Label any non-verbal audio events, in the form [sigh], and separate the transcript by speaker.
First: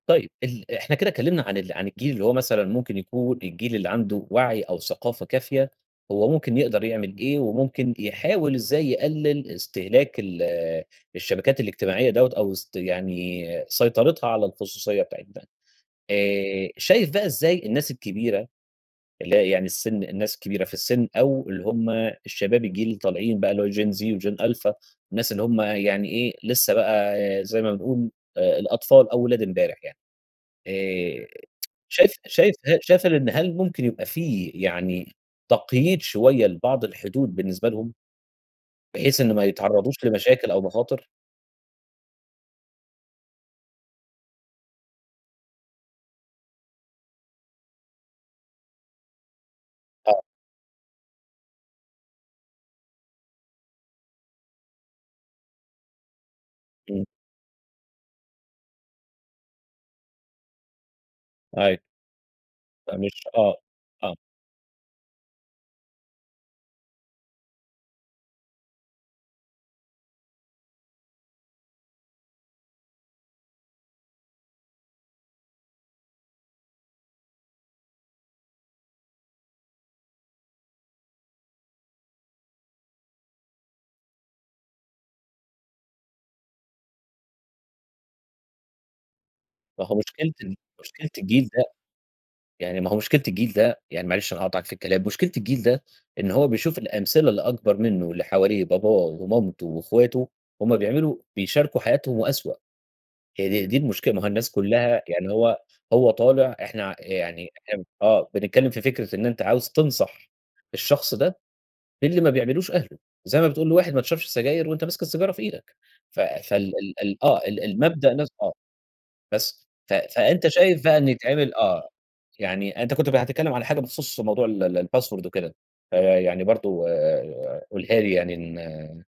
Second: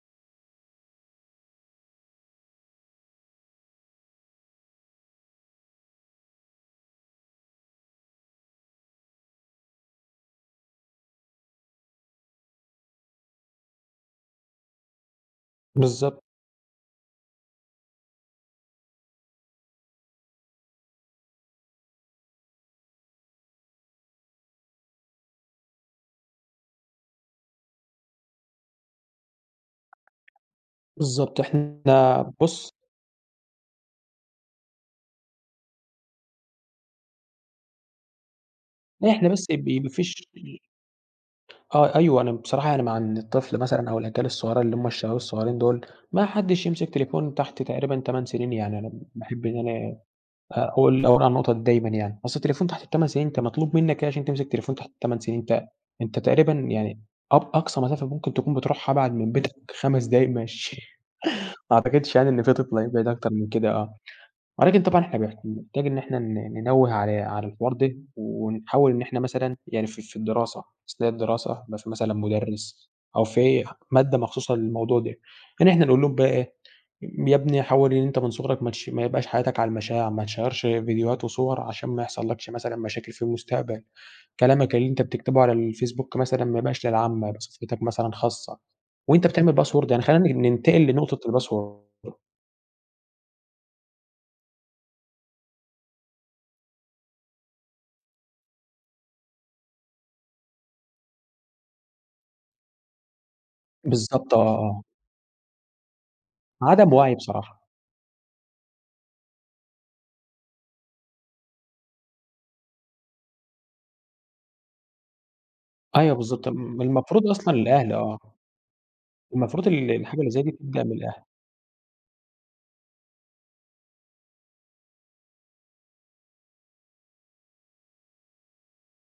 Speaker 1: طيب ال إحنا كده كلمنا عن الجيل اللي هو مثلًا ممكن يكون الجيل اللي عنده وعي أو ثقافة كافية، هو ممكن يقدر يعمل إيه وممكن يحاول إزاي يقلل استهلاك ال الشبكات الاجتماعية دَوّة أو سط يعني سيطرتها على الخصوصية بتاعة ده.
Speaker 2: بالضبط.
Speaker 1: آآ، شايف بقى إزاي الناس الكبيرة، اللي هي يعني السن الناس كبيرة في السن أو اللي هم الشباب الجيل اللي طالعين بقى اللي هو gen Z، وgen alpha، الناس اللي هم يعني إيه، لسه بقى زي ما بنقول آآ، الأطفال أو ولاد إمبارح يعني. آآ،
Speaker 2: بالضبط إحنا
Speaker 1: [tsk] شايف شايف
Speaker 2: بُص
Speaker 1: شايف إن هل ممكن يبقى في يعني تقييد شوية لبعض الحدود بالنسبة لهم؟
Speaker 2: لأ،
Speaker 1: بحيث
Speaker 2: إحنا
Speaker 1: إن ما
Speaker 2: بس ب ب
Speaker 1: يتعرضوش
Speaker 2: مفيش
Speaker 1: لمشاكل أو مخاطر.
Speaker 2: آه أيوه، أنا بصراحة يعني مع إن الطفل مثلًا أو الأجيال الصغيرة اللي هم الشباب الصغيرين دول، ما حدش يمسك تليفون تحت تقريبًا 8 سنين، يعني أنا باحب إن أنا
Speaker 1: آه.
Speaker 2: أقول أقول على النقطة دي دايمًا يعني. أصل التليفون تحت ال8 سنين أنت مطلوب منك إيه عشان تمسك التليفون تحت ال8 سنين؟ ت أنت تقريبًا يعني
Speaker 1: امم.
Speaker 2: أب أقصى مسافة ممكن تكون بتروحها أبعد من بيتك 5 دقايق مشي [chuckles] ما
Speaker 1: أيوه.
Speaker 2: أعتقدش يعني إن في طفل هيبعد
Speaker 1: فمش
Speaker 2: أكتر من
Speaker 1: آه،
Speaker 2: كده، آه.
Speaker 1: آه.
Speaker 2: ولكن طبعًا إحنا بنح بنحتاج إن إحنا ن ننوِّه على على الحوار ده، ونحاول إن إحنا مثلًا يعني في في الدراسة. أثناء الدراسة بيبقي فيه مثلًا مدرّس، أو في مادة مخصوصة للموضوع ده. يعني إحنا نقول لهم بقى إيه، يا ابني حاول إن أنت من صغرك ماتشي ما يبقاش حياتك على المشاع، ما تشيَّرش فيديوهات وصور عشان ما يحصلكش مثلًا مشاكل في المستقبل. كلامك اللي أنت بتكتبه على الفيسبوك مثلًا ما يبقاش للعامة، يبقي صفحتك مثلًا خاصة. وأنت بتعمل
Speaker 1: ما
Speaker 2: باسورد
Speaker 1: هو
Speaker 2: يعني خلِّينا
Speaker 1: مشكلة
Speaker 2: نن
Speaker 1: ال
Speaker 2: ننتقل
Speaker 1: مشكلة
Speaker 2: لنقطة
Speaker 1: الجيل ده
Speaker 2: الباسورد.
Speaker 1: يعني ما هو مشكلة الجيل ده، يعني معلش أنا هاقاطعك في الكلام، مشكلة الجيل ده، إن هو بيشوف الأمثلة اللي أكبر منه واللي حواليه باباه، ومامته واخواته همّ بيعملوا بيشاركوا حياتهم وأسوأ. هي د دي المشكلة، ما هو
Speaker 2: بالضبط آه،
Speaker 1: الناس
Speaker 2: آه.
Speaker 1: كلها يعني هو هو طالع إحنا
Speaker 2: عدم
Speaker 1: ع
Speaker 2: وعي
Speaker 1: يعني
Speaker 2: بصراحة.
Speaker 1: إحنا آه، بنتكلم في فكرة إن أنت عاوز تنصح الشخص ده باللي ما بيعملوش أهله. زي ما بتقول لواحد ما تشربش سجاير وأنت ماسك السيجارة في إيدك.
Speaker 2: أيوه
Speaker 1: ف
Speaker 2: بالضبط
Speaker 1: فال
Speaker 2: الم
Speaker 1: ال ال
Speaker 2: المفروض
Speaker 1: آه،
Speaker 2: أصلًا
Speaker 1: ال
Speaker 2: الأهل
Speaker 1: المبدأ
Speaker 2: آه.
Speaker 1: نفس آه. بس
Speaker 2: المفروض ال
Speaker 1: ف
Speaker 2: الحاجة اللي زي
Speaker 1: فأنت
Speaker 2: دي
Speaker 1: شايف
Speaker 2: تبدأ من
Speaker 1: بقى إن
Speaker 2: الأهل.
Speaker 1: يتعمل آه، يعني أنت كنت ب هتتكلم على حاجة بخصوص موضوع ال ال الباسورد وكده، فيعني برضه قلها لي يعني ن